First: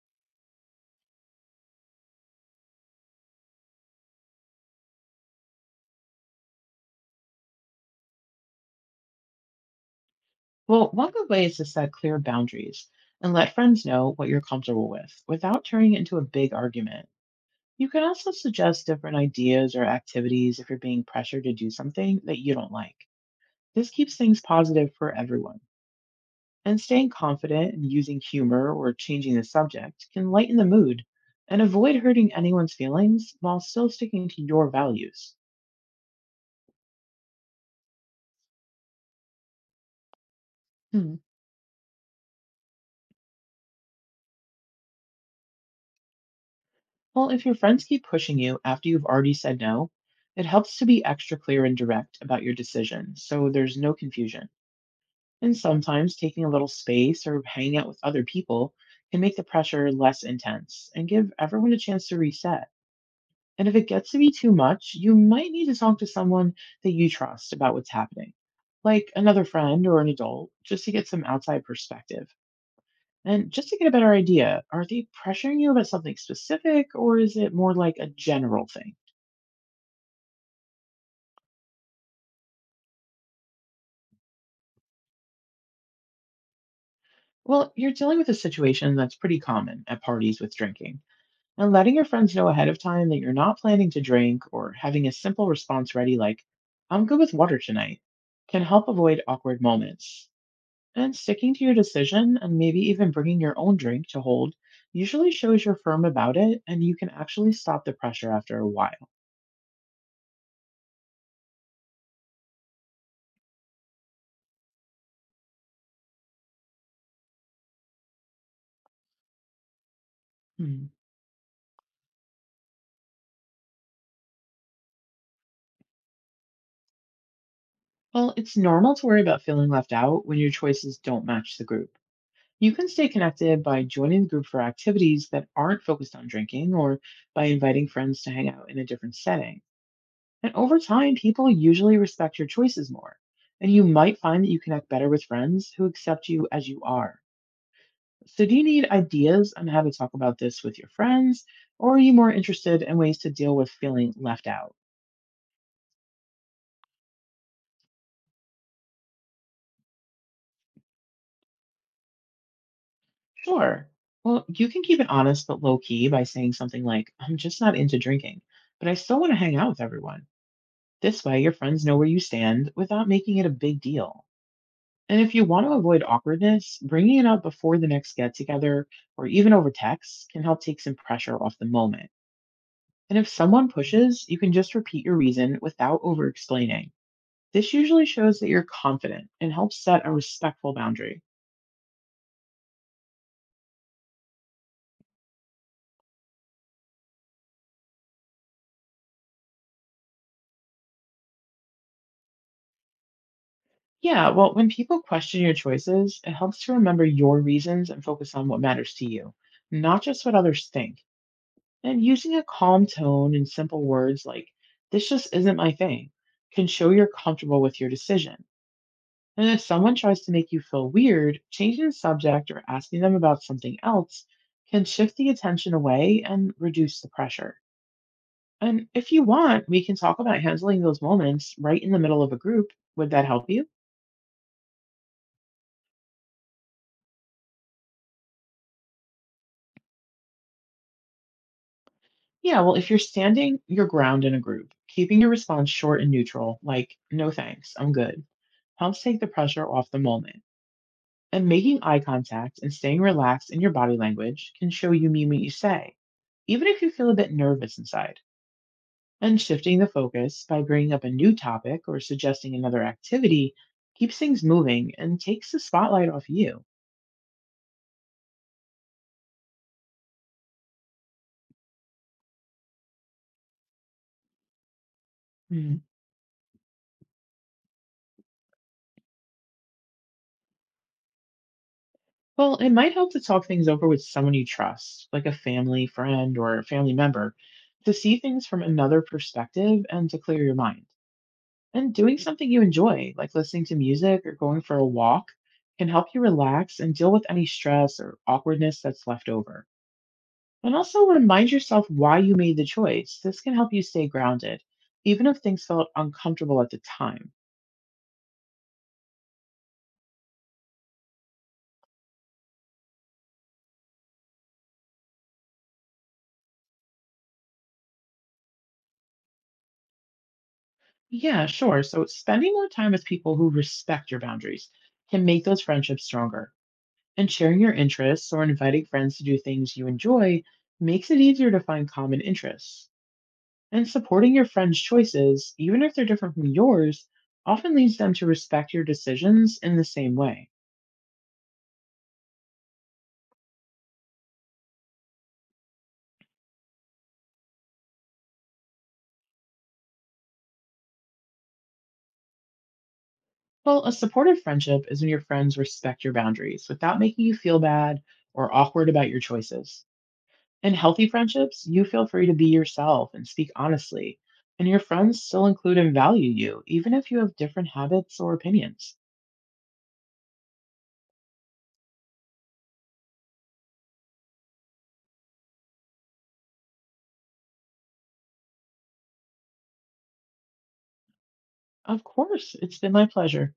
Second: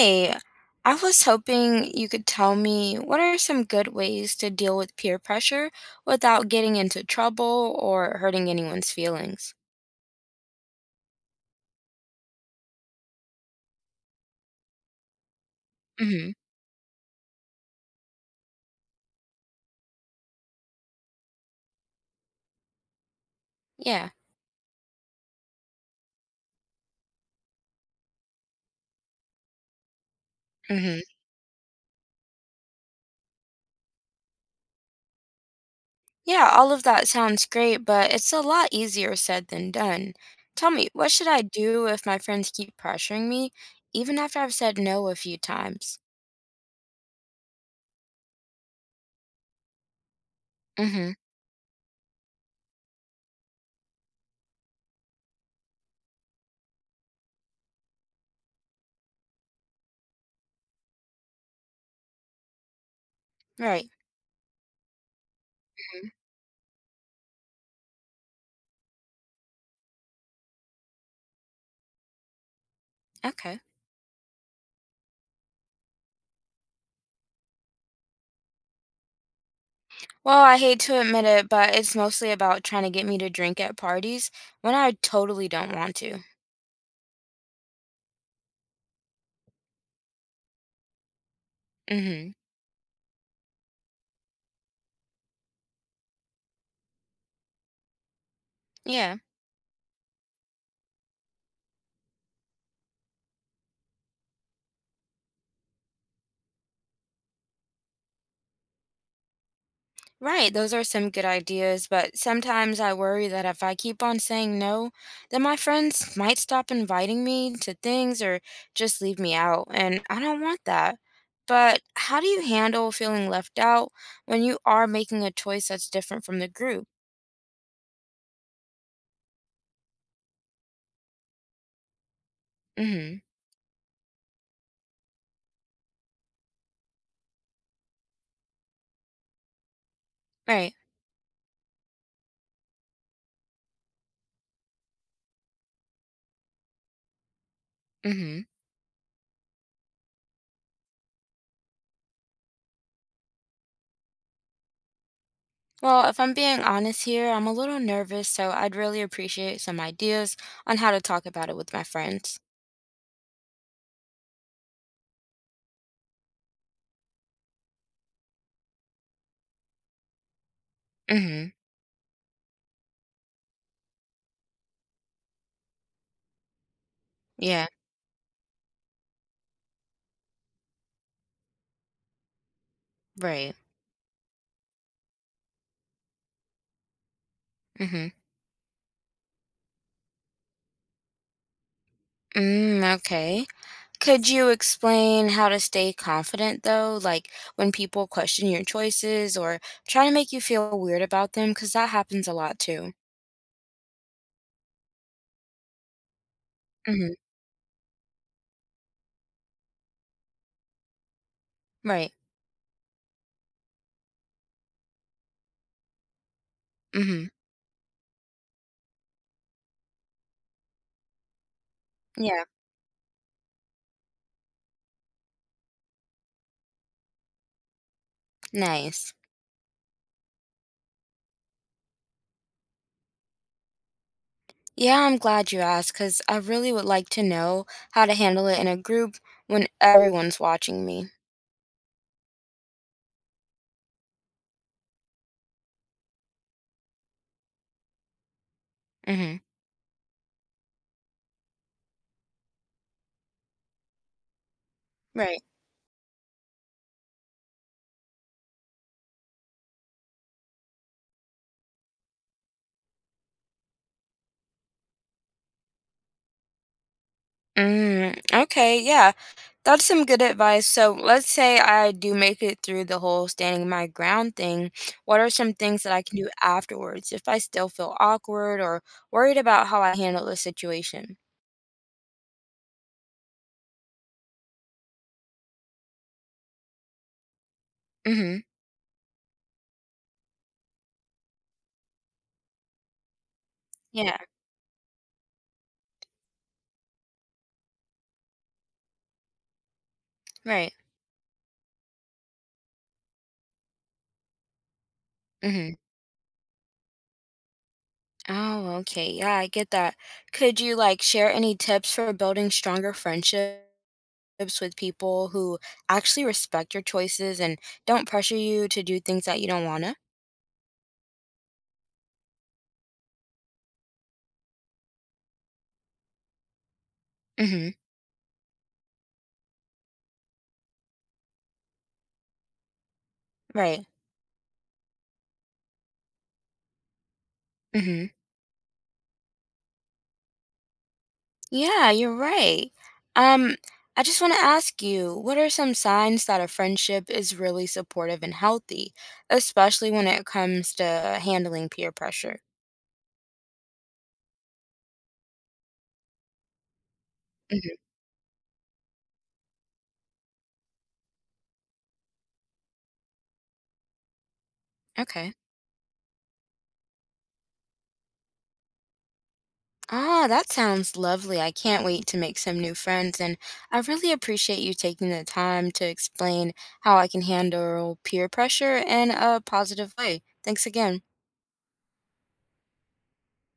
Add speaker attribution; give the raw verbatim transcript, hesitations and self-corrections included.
Speaker 1: Hey, I was hoping you could tell me what are some good ways to deal with peer pressure without getting into trouble or hurting anyone's feelings?
Speaker 2: Well, one good way is to set clear boundaries and let friends know what you're comfortable with without turning it into a
Speaker 1: hmm
Speaker 2: big argument. You can also suggest different ideas or activities if you're being pressured to do something that you don't like. This
Speaker 1: Yeah.
Speaker 2: keeps things positive for everyone. And staying confident and using humor or changing the subject can lighten the
Speaker 1: hmm
Speaker 2: mood and avoid hurting anyone's feelings while still sticking to your values.
Speaker 1: Yeah, all of that sounds great, but it's a lot easier said than done. Tell me, what
Speaker 2: Hmm.
Speaker 1: should I do if my friends keep pressuring me, even after I've said no a few times?
Speaker 2: Well, if your friends keep pushing you after you've already said no, it helps to be
Speaker 1: hmm
Speaker 2: extra clear and direct about your decision so there's no confusion. And sometimes taking a little space or hanging out with other people can make the pressure less intense and give everyone a chance to reset. And if
Speaker 1: Right.
Speaker 2: it gets to be too much, you might need to talk to
Speaker 1: Mhm.
Speaker 2: someone that you trust about what's happening, like another friend or an adult, just to get some outside perspective. And
Speaker 1: Okay.
Speaker 2: just to get a better idea, are they pressuring you about something specific, or is it more like a general thing?
Speaker 1: Well, I hate to admit it, but it's mostly about trying to get me to drink at parties when I totally don't want to.
Speaker 2: Well, you're dealing with a situation that's pretty common at parties with drinking. And letting your
Speaker 1: Mm-hmm.
Speaker 2: friends know ahead of time that you're not planning to drink, or having a simple response ready, like, I'm good with water tonight, can help
Speaker 1: Yeah,
Speaker 2: avoid awkward moments. And sticking to your decision and maybe even bringing your own drink to hold usually shows you're firm about it, and you can actually stop the pressure after a while.
Speaker 1: right. Those are some good ideas, but sometimes I worry that if I keep on saying no, then my friends might stop inviting me to things or just leave me out, and I don't want
Speaker 2: Mm.
Speaker 1: that. But how do you handle feeling left out when you are making a choice that's different from the group?
Speaker 2: Well, it's normal to worry about feeling left out when your choices don't match the group. You can stay
Speaker 1: Mm-hmm.
Speaker 2: connected by joining the group for activities that aren't focused on drinking, or by inviting friends to hang out in a different setting. And
Speaker 1: Right.
Speaker 2: over time, people usually respect your choices more. And you might find that you connect better with friends who accept you as you are.
Speaker 1: Mm-hmm.
Speaker 2: So, do you need ideas on how to talk about this with your friends? Or are you more interested in ways to deal with feeling left out?
Speaker 1: Well, if I'm being honest here, I'm a little nervous, so I'd really appreciate some ideas on how to talk about it with my friends.
Speaker 2: Sure. Well, you can keep it honest but low key by saying something like, I'm just not into drinking, but I still want to hang out with everyone. This way,
Speaker 1: Mm-hmm.
Speaker 2: your friends know where you stand without making it a big deal. And if you want to avoid awkwardness, bringing it up
Speaker 1: Yeah,
Speaker 2: before the next get together or even over text can help take some pressure off the moment. And if
Speaker 1: right.
Speaker 2: someone pushes, you can just repeat your reason without over explaining. This usually
Speaker 1: Mm-hmm.
Speaker 2: shows that you're confident and helps set a respectful boundary.
Speaker 1: Mm, okay. Could you explain how to stay confident though? Like when people question your choices or try to make you feel weird about them, because that happens a lot too.
Speaker 2: Yeah, well, when people question your choices, it helps to remember
Speaker 1: hmm
Speaker 2: your reasons and focus on what matters to you, not just what others think. And
Speaker 1: Right.
Speaker 2: using a calm tone and simple words, like, this just isn't my thing, can show you're
Speaker 1: hmm
Speaker 2: comfortable with your decision. And if someone tries to make you feel weird, changing the
Speaker 1: Yeah.
Speaker 2: subject or asking them about something else can shift the attention away and reduce the pressure. And if
Speaker 1: Nice.
Speaker 2: you want, we can talk about handling those moments right in the middle of a group. Would that help you?
Speaker 1: Yeah, I'm glad you asked because I really would like to know how to handle it in a group when everyone's watching me.
Speaker 2: Yeah, well, if you're standing your ground in a group, keeping your response short and neutral, like, no thanks, I'm good, helps take the
Speaker 1: hmm
Speaker 2: pressure off the moment. And making eye contact and staying relaxed in your body language can show you mean what
Speaker 1: Right.
Speaker 2: you say, even if you feel a bit nervous inside. And shifting the focus by bringing up a new topic or suggesting another activity keeps things moving and takes the spotlight off you.
Speaker 1: Mm, okay, yeah. That's some good advice. So let's say I do make it through the whole standing my ground thing. What are some
Speaker 2: Mm,
Speaker 1: things that I can do afterwards if I still feel awkward or worried about how I handle the situation?
Speaker 2: Well, it might help to talk things over with someone you trust, like a family friend or a family member, to see
Speaker 1: Mm-hmm.
Speaker 2: things from another perspective and to clear your mind. And doing something you enjoy, like listening to
Speaker 1: Yeah,
Speaker 2: music or going for a walk, can help you relax and deal with any stress or awkwardness that's left over.
Speaker 1: right.
Speaker 2: And also remind yourself why you made the choice. This can help you stay grounded, even if things
Speaker 1: Mm-hmm.
Speaker 2: felt uncomfortable at the time.
Speaker 1: Oh, okay. Yeah, I get that. Could you like share any tips for building stronger friendships with people who actually respect your choices and don't pressure you to do things that you don't wanna?
Speaker 2: Yeah, sure. So spending more time with people who respect your boundaries can make those friendships stronger. And sharing
Speaker 1: Mm-hmm.
Speaker 2: your interests or inviting friends to do things you enjoy makes it easier to find common interests.
Speaker 1: Right.
Speaker 2: And supporting your friend's choices, even if they're different from yours, often leads
Speaker 1: Mm-hmm.
Speaker 2: them to respect your decisions in the same way.
Speaker 1: Yeah, you're right. Um, I just want to ask you, what are some signs that a friendship is really supportive and healthy, especially when it comes to handling peer pressure?
Speaker 2: Well, a supportive friendship is when your friends respect your boundaries without making you feel
Speaker 1: hmm
Speaker 2: bad or awkward about your choices. In healthy friendships, you feel free to be yourself and speak honestly, and your friends
Speaker 1: Okay.
Speaker 2: still include and value you, even if you have different habits or opinions.
Speaker 1: Ah, that sounds lovely. I can't wait to make some new friends, and I really appreciate you taking the time to explain how I can handle peer pressure in a positive way. Thanks again.
Speaker 2: Of course, it's been my pleasure.